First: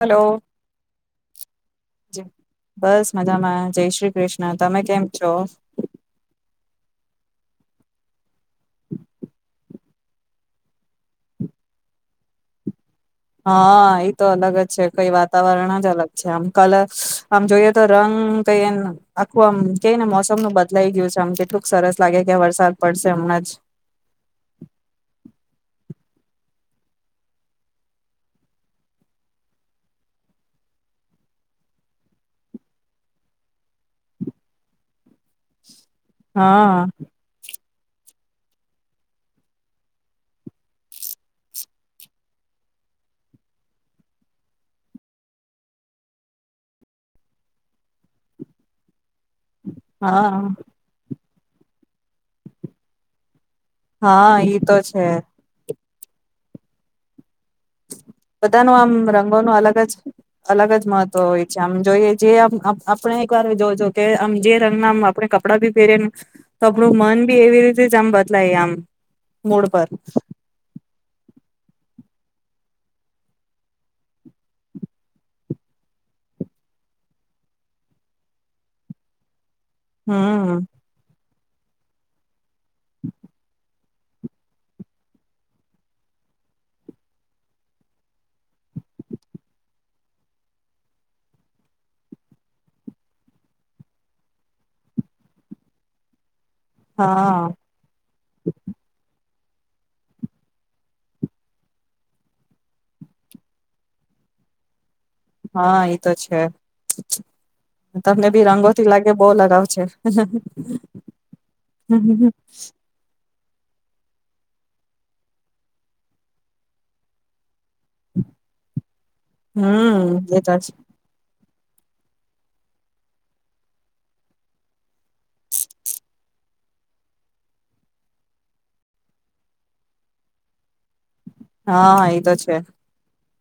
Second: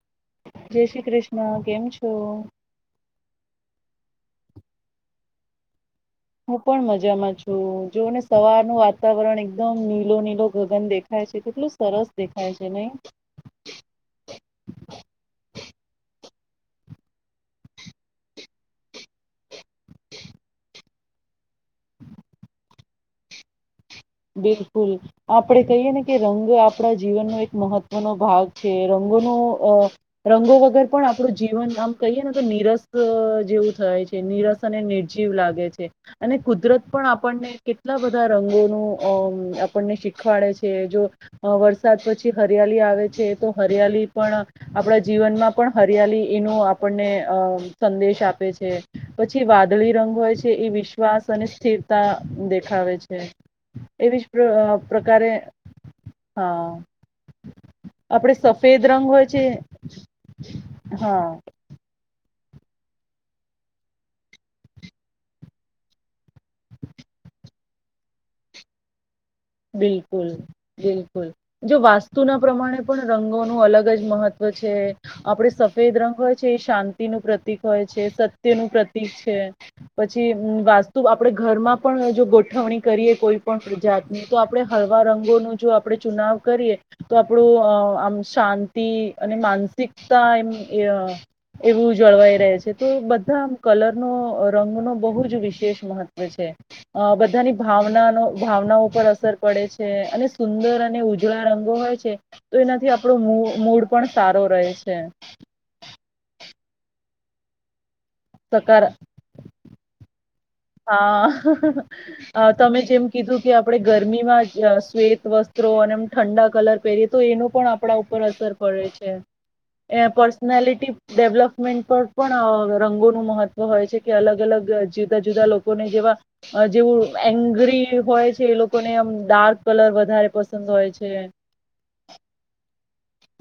Hello જય શ્રી કૃષ્ણ કેમ છો બસ મજામાં. જય શ્રી કૃષ્ણ તમે કેમ છો. હું પણ મજામાં છું જોને. સવારનુંું વાતાવરણ એકદમ. લીલો નીલો ગગન દેખાય છે કેટલું સરસ દેખાય છે નહી. હા એ તો અલગ જ છે કઈ વાતાવરણ જ અલગ આમ કલર આમ જોઈએ તો રંગ કઈ આખું આમ. તેઈને મોસમ નું બદલાઈ ગયું છે. આમ કેટલુંક સરસ લાગે કે વરસાદ પડશે હમણાં જ. બિલકુલ આપણે કહીએ ને કે રંગ આપણા જીવનનો એક મહત્વનો ભાગ છે રંગોનો અ રંગો વગર પણ આપણું જીવન આમ કહીએ ને તો નિનીરસ જેવું થાય છે નિનીરસ અને. જીવ લાગે છે અને કુદરત હા પણ આપણને. કેટલા બધા રંગો ન. અ આપણને શીખવાડે છે જો વરસાદ પછી હરિયાલી આવે છે તો હરિયાલી પણ આપણા જીવનમાં પણ હરિયાલી એનો આપણને અ સંદેશ આપે છે. પછી વાદળી રંગ હોય છે હા એ વિશ્વાસ. અનિશ્થિરતા દેખાવે છે. એવી જ હા ઈ તો છે પ્રકારે. હા. આપણે બધા ન સફેદ આમ રંગ હોય છે રંગોનું અલગ જ અલગ જ મહત્વ હા હોય છે આમ જોઈએ. જે આમ આપણે એક વાર જોજો કે આમ જે રંગનામ આપણે કપડાં ભી પહેરેને તો આપણું મન બી એવી રીતે જ આમ બદલાય આમ. મૂડ પર બિલકુલ બિલકુલ. જો વાસ્તુના પ્રમાણે પણ રંગોનું અલગ જ મહત્વ છે આપણે સફેદ રંગ હોય છે એ શાંતિનુંું પ્રતિક હોય છે સત્યનુંું પ્રતિક છે. પછી હમ વાસ્તુ. આપણે ઘરમાં પણ જો ગોઠવણી કરીએ કોઈ પણણ પ્રજા. તો આપડણે હળવા રંગોનું જો આપણે ચુનાવ કરીએ તો આપણું આમ શાંતિ અને માનસિકતા એમ એવું જળવાઈ રહે છે તો બધા આમ કલરનો રંગનો બહુ જ વિશેષ મહત્વ છે. અ બધાની હા ભાવનાનો ભાવનાઓ. અસર પડે છે અને સુંદર અને ઉજળા રંગો હોય છે તો એનાથી આપણો મૂડ પણ સારો રહે છે. હા એ તો છે. તમને બી સકાર રંગોથી લાગે બહુ લગાવ છે. [inaudible] હા તમે જેમ કીધું. કે આપણે ગરમીમાં શ્વેત વસ્ત્રો અને એમ ઠંડા કલર પહેરીએ તો એનું પણ. કડા ઉપર અસર પડે છે હમ એ તો છે પર્સનાલિટી ડેવલપ. પર પણ રંગોનું મહત્વ હોય છે કે અલગ અલગ જીવતા જ. જેવું એંગરી હોય છે એ લોકોને આમ ડાર્ક કલર વધારે પસંદ હોય છે. હા એ તો છે.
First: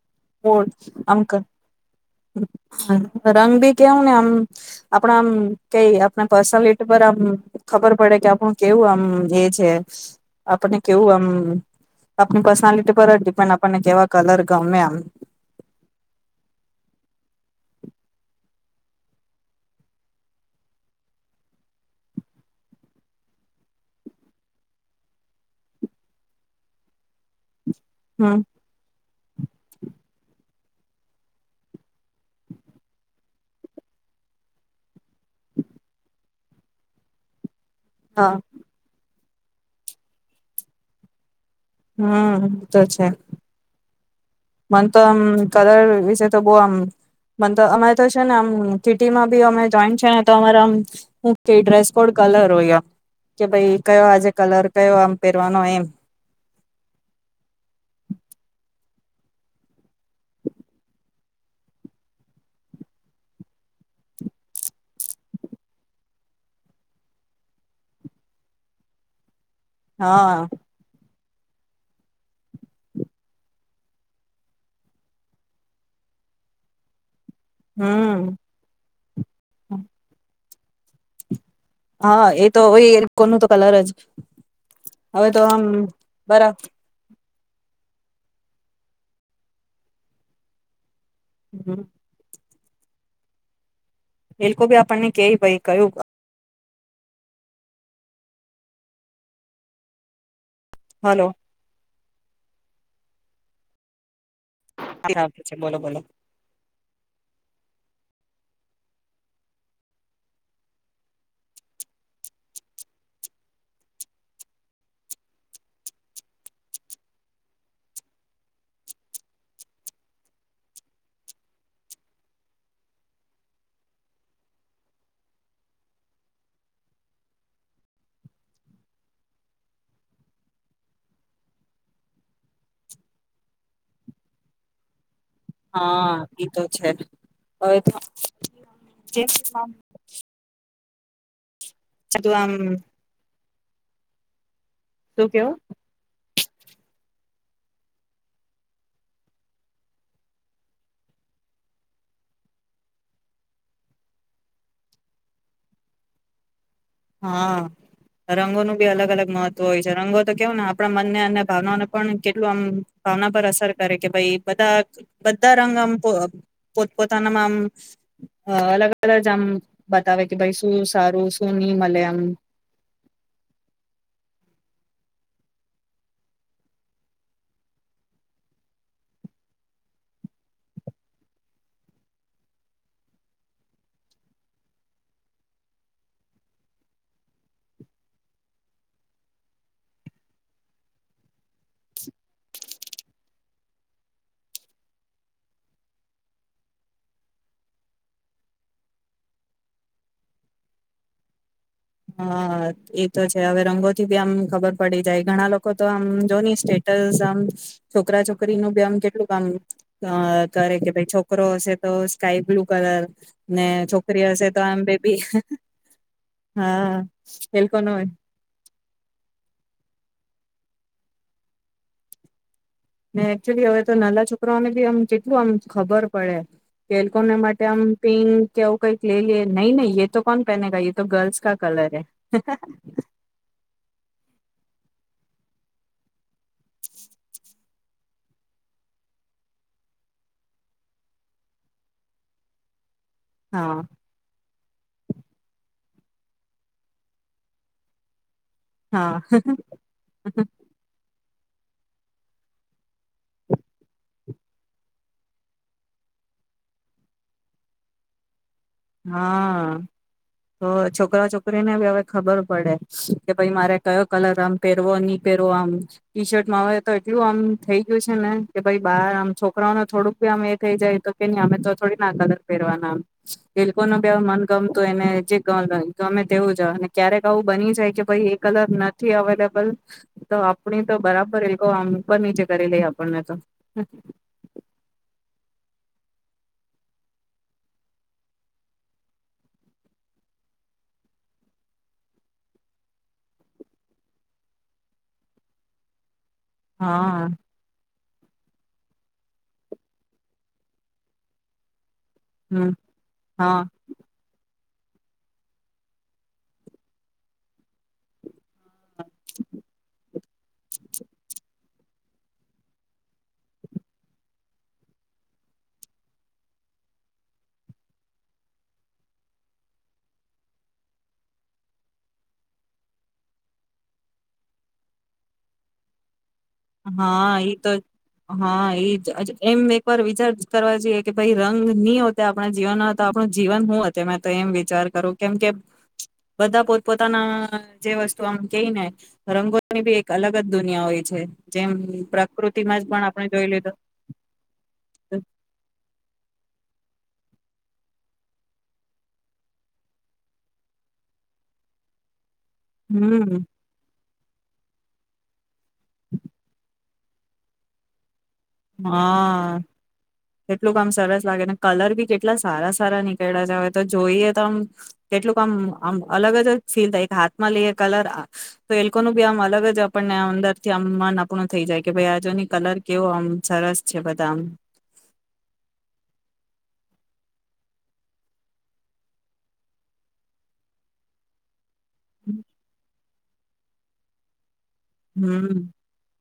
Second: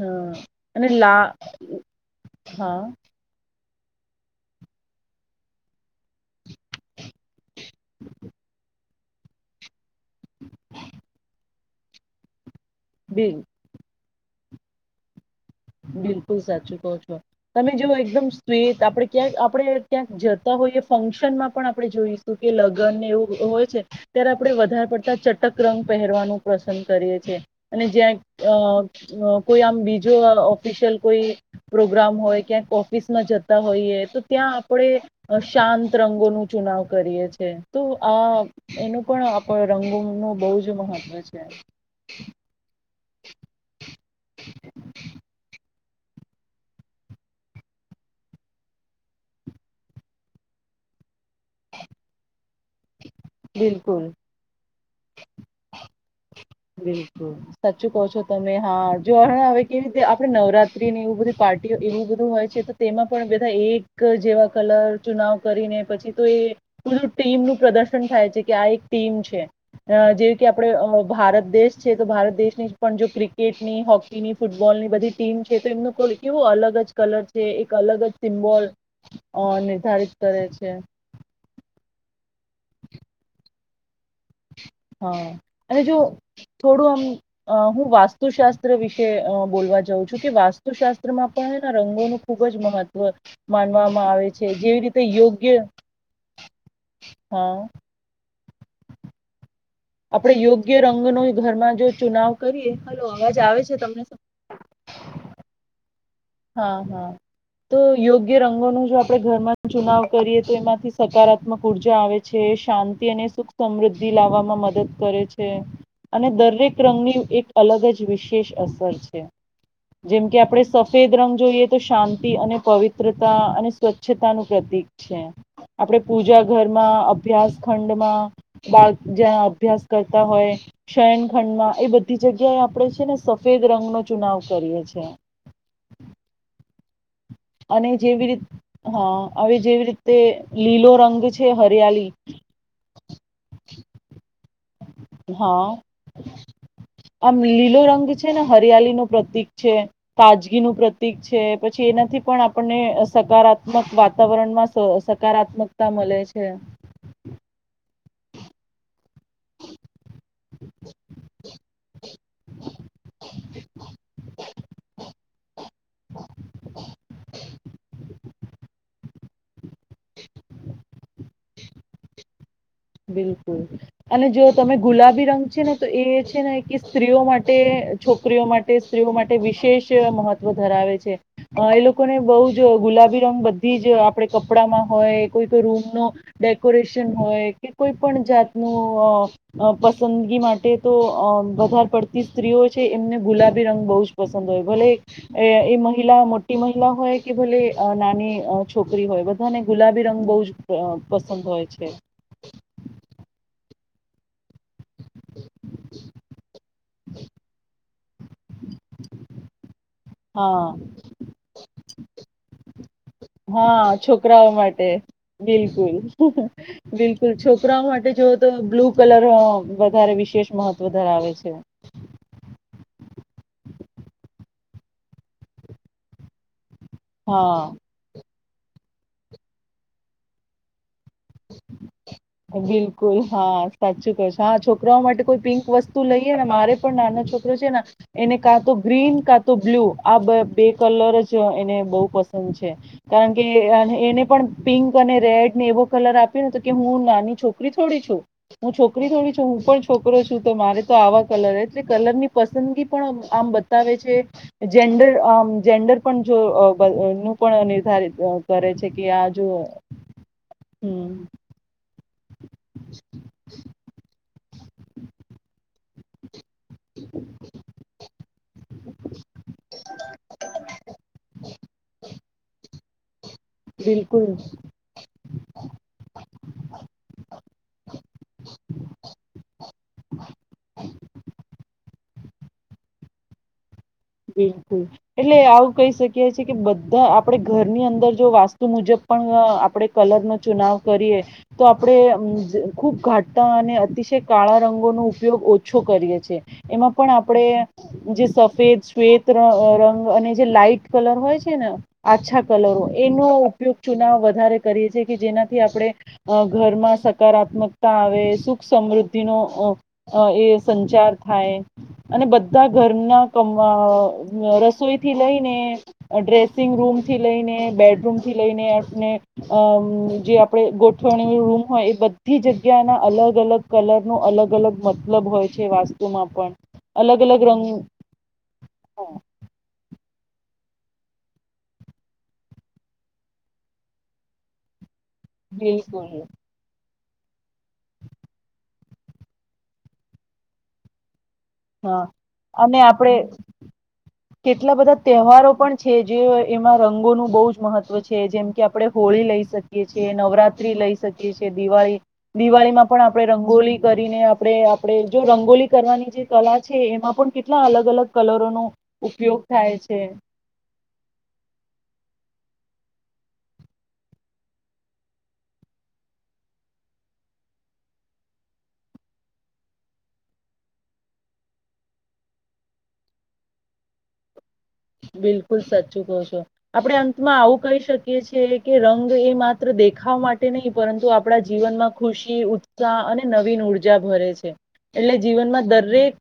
હા કો અને અમક લા હા રંગબે. કેવું ને આમ આપણા આમ કઈ આપણા પર્સનાલિટી પર આમ ખબર પડે કે આપણું કેવું આમ એ છે આપણે કેવું આમ આપણી પર્સનાલિટી. બિલ ડિપેન્ડ આપણને જેવા. કલર ગમે એમ. બિલકુલ સાચું કહો છો તમે જોઓ એકદમ સ્વીત આપણે ક્યાંક આપણે ક્યાંક જતા હોઈએ ફંક્શનમાં પણ આપણે જોઈશું કે લગ્નને એવું હોય છે ત્યારે આપણે વધારે પડતા ચટક રંગ પહેરવાનું પસંદ કરીએ છે. અને જ્યાં હમ અ કોઈ આમ બીજું. ઓફિશિયલ કોઈ પ્રોગ્રામ હોય ક્યાંક ઓફિસમાં જતા હોઈએ તો ત્યાં આપણે શાંત રંગોનું ચુનાવ કરીએ છે. તો હા આ એનું. પણ આપ રંગો ન બહુ જ મહત્વ છે. હમ. તો છે. મ તો આમ કલર વિશે તો બહ આમ મ તો અમારે તો છે ને આમ કિટીમાં બી અમે જોઈ છે ને તો અમારા આમ ડ્રેસ કોડ કલર હો. કે ભાઈ બિલકુલ કયો આજે કલર. કયો આમ પહેરવાનો એમ. બિલકુલ સાચું કહો છો તમે હા જો હ હવે કેવી રીતે આપણે નવરાત્રીની એવું બધી પાર્ટીઓ એવું બધું હોય છે તો તેમાં પણ બધા એક જેવા કલર ચુનાવ કરીને પછી તો એ બધું ટીમનુંું પ્રદર્શન થાય છે કે આ એક ટીમ છે. અ હા જેવી કે આપડણે. ભારત. દેશ છે તો ભારત દેશની જ પણ જો ક્રિકેટની હોકીની ફૂટબોલની બધી ટીમ છે તો એમનું કેવો અલગ જ કલર. જે એક અલગ જ હમ સિમ્બોલ અ નિર્ધારિત કરે છે. [inaudible] હા એ તો હોય કો ન તો કલર જ. હા હવે તો આમ અને જો બરા થોડું આમ. અ હું વાસ્તુશાસ્ત્ર વિશે બોલવા જાઉં છું કે વાસ્તુશાસ્ત્ર. પણ રંગોનું ખૂબ. ખબ જ મહત્વ માનવામાં. આવે એ છે લોકો લોકો ભી જેવી રીતે આપણને ક યોગ્ય ભાઈ કહ્યું. હા. આપણે યોગ્ય. રંગ નો હલો ઘરમાં જો. ચુનાવ કરીએ હલો અવાજ આવે છે તમને. છે બોલો બોલો હા હા તો યોગ્ય રંગો ન જો આપણે ઘરમાં ચુનાવ કરીએ તો એમાંથી સકારાત્મક ઉર્જા આવે છે શાંતિ અને સુખ સમૃદ્ધિ લાવવામાં મદદ કરે છે અને દરેક રંગની એક અલગ જ વિશેષ અસર છે જેમ કે આપણે. સફેદ રંગ જોઈએ તો શાંતિ અને પવિત્રતા અને સ્વચ્છતાનુંું પ્રતીિક છે આપણે પૂજા ઘરમાં અભ્યાસ ખંડમાં બાળ જ્યાં અભ્યાસ કરતા હોય શયન ખંડમાં એ બધી જગ્યાએ આપણે છે ને સફેદ રંગનોો ચુનાવ કરીએ છ છે. હા ઈ તો છે. હવે અને તો જેવી રીતે હા હવે જેવી રીતે લીલો. [inaudible] છે હરિયાલી. આમ શું કેવું હા. આમ લીલો રંગ છે ને હરિયાળ નું પ્રતિક છે, તાજગીનું પ્રતિક છે પછી એનાથી પણ આપણને સકારાત્મક વાતાવરણમાં સકારાત્મકતા મળે છે. હા, રંગોનું ભી અલગ અલગ મહત્વ હોય છે રંગો તો કેવ ને આપણા મનને અને ભાવનાને પણ કેટલું આમ ભાવના પર અસર કરે કે ભાઈ બધા બધા રંગ આમ પોતપોતાનામાં આમ, અલગ અલગ જમ બતાવે કે ભાઈ શું સારું ની મલે આમ. બિલકુલ, અને જો તમે ગુલાબી રંગ છે ને તો એ છે ને કે સ્ત્રીઓ માટે છોકરીઓ માટે સ્ત્રીઓ માટે વિશેષ મહત્વ ધરાવે છે, એ લોકોને બહ જ ગુલાબી રંગ બધી જ આપણે કપડામાં હોય કોઈ કોઈ રૂમ નું, ડેકોરેશન હોય. કે કોઈ પણ જાતનું પસંદગી માટે તો અ વધારે પડતી સ્ત્રીઓ છે એમને ગુલાબી રંગ બહુ જ પસંદ હોય ભલે, એ મહિલા મોટી મહિલા હોય કે ભલે નાની છોકરી હોય બધાને ગુલાબી રંગ બહુ જ પસંદ હોય છે. હા. એતો છે હવે રંગોથી બી આમ ખબર પડી જાય ઘણા લોકો તો જોની સ્ટેટ સ આમ છોકરા છોકરી નું બી આમ કેટલું કામ અ હા કરે કે ભાઈ છોકરો હશે તો સ્કાાય બ્લુ કલર ને હા છોકરી હશે છોકરાઓ તો આમ માટે બેબી બિલકુલ. હા બિલકુલ એ લોકો છોકરાઓ નો માટે જોવ તો બ્લુ કલર વધારે વિશેષ મહત્વ ધરાવે છે. ને એકચુલી હવે તો નાના છોકરાઓને બી આમ કેટલું આમ ખબર પડે. ખલકોને હા માટે આમ પિક ક્યાવું કઈક લઈ લ નહીં નં એ તો કોણ પહેનેગ તો ગર્લ્સ કા કલર હૈ. બિલકુલ હા સાચું કરશ. હા છોકરાઓ માટે કોઈ પિંક વસ્તુ લઈ મારે પણ નાનો છોકરો છે ને એને કાં તો ગ્રીન કાં તો બ્લુ આ બે કલર જ એને બહુ પસંદ છે. કારણ કે હા એને પણ પિંક અને રેડ ને એવો કલર આપ્યો ને તો કે હું ના અને છોકરી થોડી છો. હું છોકરી થોડી હા છું હું પણ છોકરો છું તો મારે તો આવા કલર એટલે કલર ની પસંદગી પણ આમ બતાવે છે, જેન્ડર આમ જેન્ડર પણ જો નું પણ નિર્ધારિત કરે છે કે આ જો હા તો હમ છોકરા છોકરીનેવે ખબર પડે, કે ભાઈ મારે કયો કલર આમ પેહેરવો નહ પહેરવો આમ ટી શર્ટમાં હવે તો એટલું આમ થઇ ગયું છે ને કે ભાઈ બાર આમ છોકરાઓને થોડુંક ભી આમ એ થઇ જાય તો કે ન અમે તો થોડી ના કલર પહેરવાના આમ. એ લોકો ન બિલકુલ મન ગમતું એને જે ગમે તેવું જ ક્યારેક આવું બની જાય કે ભ એ કલર નથી અવેલેબલ, તો આપણી તો બરાબર એ લોકો આમ બની જ કરી લઈ આપણને તો. બિલકુલ, એટલે આવું કહી શકીએ કે બધા આપણે ઘરની અંદર જો વાસ્તુ મુજબ પણ આપણે કલરનો ચુનાવ કરીએ, તો આપણે ખુબ ઘાટ અને અતિશય કાળા રંગોનો ઉપયોગ ઓછો કરીએ છીએ. એમાં પણ હા આપડે જે. પેજ. ત્વેત રંગ અને જે લાાઈટ કલર હોય છે ને. આછા હમ કલરો એનો હા ઉપયોગ ચુના વધારે. કરી કે જેનાથી આપણે ઘરમાં સકારાત્મકતા આવે સુ. સુખ સમૃદ્ધિ નો એ સંચાર થાય. અને બધા ઘરના કમ. રસોઈથી લઈને ડ્રેસિંગ રૂમથી લઈને બેડરૂમથી લઈને આપણે જે આપણે ગોઠવણી રૂમ હોય એ બધી જગ્યાના અલગ અલગ કલરનો અલગ અલગ મતલબ હોય છે વાસ્તુમાં પણ. અલગ હા અલગ એ રંગ તો હ. હા એજ એમ એક વાર. વિચાર કરવા જોઈએ કે ભાઈ રંગ નની હો આપણા જીવનનો હતો આપણું જીવન શું હત મેં તો એમ વિચાર કરું. કેમ કે બિલકુલ બધા પોતે. પોતાના જે વસ્તુ આમ કહી ને રંગોની બી એક અલગ જ દુનિયા હોય છે. જેમ હા અને પ્રકૃતિમાં જ પણ આપડે આપણે જોઈ લીધું કેટલા બધા તહેવારો પણ છે જે એમાં રંગોનું. બહુ જ મહત્વ છે જેમ કે આપડણે હોળી લઈ શકીએ છ છેએ નવરાત્રી લઈ શકીએ છ છેએ દિવાળી. દિવાળીમાં પણ આપડણે હમ રંગોલી કરીને. આપડે આપડે જો રંગોલી. કરવાની જે કલા છે એમાં પણ કેટલા અલગ અલગ. કલરોનો ઉપયોગ હા થાય છે કેટલું કામ સરસ લાગે કલર બી કેટ. કેટલા સારા સારા નીકળ્યા જય તો જોઈએ તો આમ કેટલુંક આમ આમ અલગ જ ફીલ થાય કે હાથમાં લઈએ કલર તો એ લોકોનું બી આમ અલગ જ આપણને અંદર થી આમ મન આપણું થઈ જાય કે ભાઈ આજુની કલર કેવો આમ. સરસ છે બદામ. બિલકુલ સાચું કહો છો આપણે અંતમાં આવું કહી શકીએ છીએ કે રંગ એ માત્ર દેખાવ માટે નહીં પરંતુ આપણા જીવનમાં. ખુશી ઉત્સાહ અને. નવીન ઉર્જા ભરે છે. એટલે હમ જીવનમાં દરેક.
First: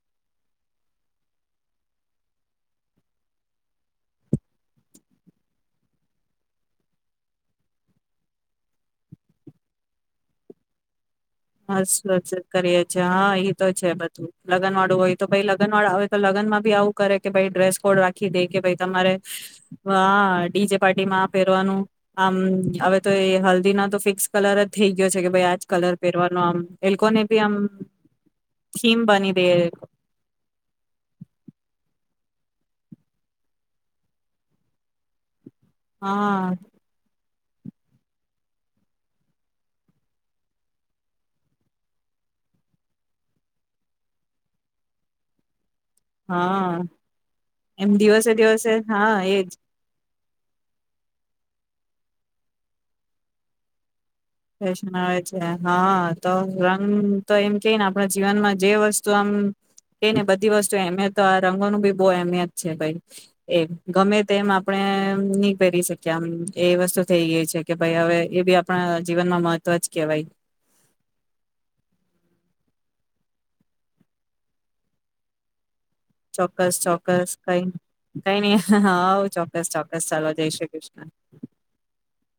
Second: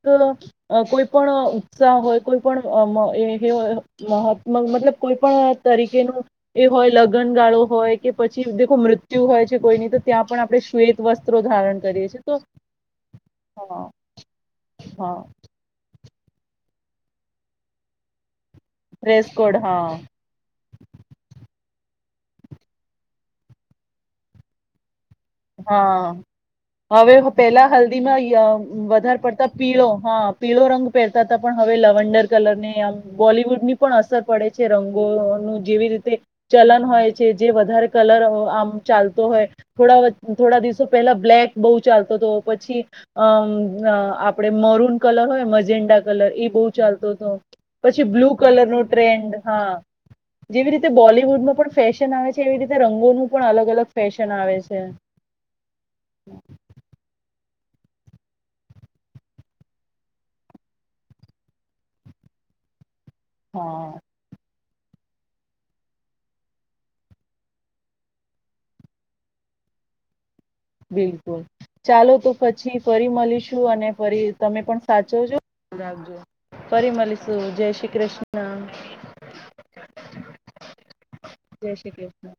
કોઈ પણ ઉત્સાહ હોય કોઈ પણ એ. મહાત્મ મતલબ કોઈ પણ તરીકેનું એ હોય લગ્ન ગાળો હોય કે પછી દેખો મૃત્યુ હોય છે કોઈની તો ત્યાં પણ આપણે શ્વેત વસ્ત્રો ધારણ હસ કરીએ છીએ તો કરીએ છીએ હા ઈ તો છે બધું લગન વાળું હોય હા તો ભાઈ લગન વાળું આવે. તો લગનમાંી આવું કરે કે ભાઈ ડ્રેસ કોડ રાખી દે. કે ભાઈ તમારે ડ્રેસ કોડ હા હ ડીજે પાર્ટી માં આ પેરવાનું. આમ હવે તો એ હલ્દી ના તો ફિક્સ કલર જ થઇ ગયો. યો છે કે ભાઈ આજ કલર. હા લોકોને હવે બી આમ પેલા હલ્દીમાં થીમ વધારે બની દે પડતા પીળો હા પીળો રંગ પહેરતા હતા પણ હવે લવડર. કલર ને આમ બોલીવુડ ની પણ અસર પડે છે રંગોનું. જેવી રીતે હા ચલન હોય. જે-જે વધારે કલર અહ આમ ચાલતો હોય થોડા વ થોડા દિવસો પહેલા બ્લેક બહુ ચાલતો તો, પછી અમ અહ આપડે મરૂન કલર હોય મજ ન્ડા કલર ઈ બહુ હા ચાલતો તો. એમ પછી બ્લુ દિવસે કલર દિવસે નું હા ટ્રેન્ડ, એજ હા. જેવી રીતે બોલિવુડમાં પણ ફેશન આવે છે, એવી રીતે રંગોનું પણ અલગ-અલગ ફેશન આવે છે. ફેશન આવે છે. હા તો. રંગ તો તો એમ કેને આપણા જીવનમાં જે વસ્તુ આમ કે ને બધી વસ્તુ અહેમિયત તો આ રંગો નું બી બહુ અહેમિયત છે ભઈ. એમ હા ગમે તેમ આપ આપણે નહી પહેરી શક્યે આમ, એ વસ્તુ થઈ ગઈ છે કે ભઈ હવે એ બી આપણા જીવનમાં મહત્વ જ કહેવાય. બિલકુલ. ચાલો તો પછી ફરી મલીશું અને ફરી તમે પણ સાચવજો. રાખજો ફરી ચોક્કસ-ચોક્કસ મળીશું કઈ જય શ્રી કઈ કૃષ્ણ નઈ હાવ ચોક્કસ-ચોક્કસ ચાલો જઈ શ્રી કૃષ્ણ. જય શ્રી કૃષ્ણ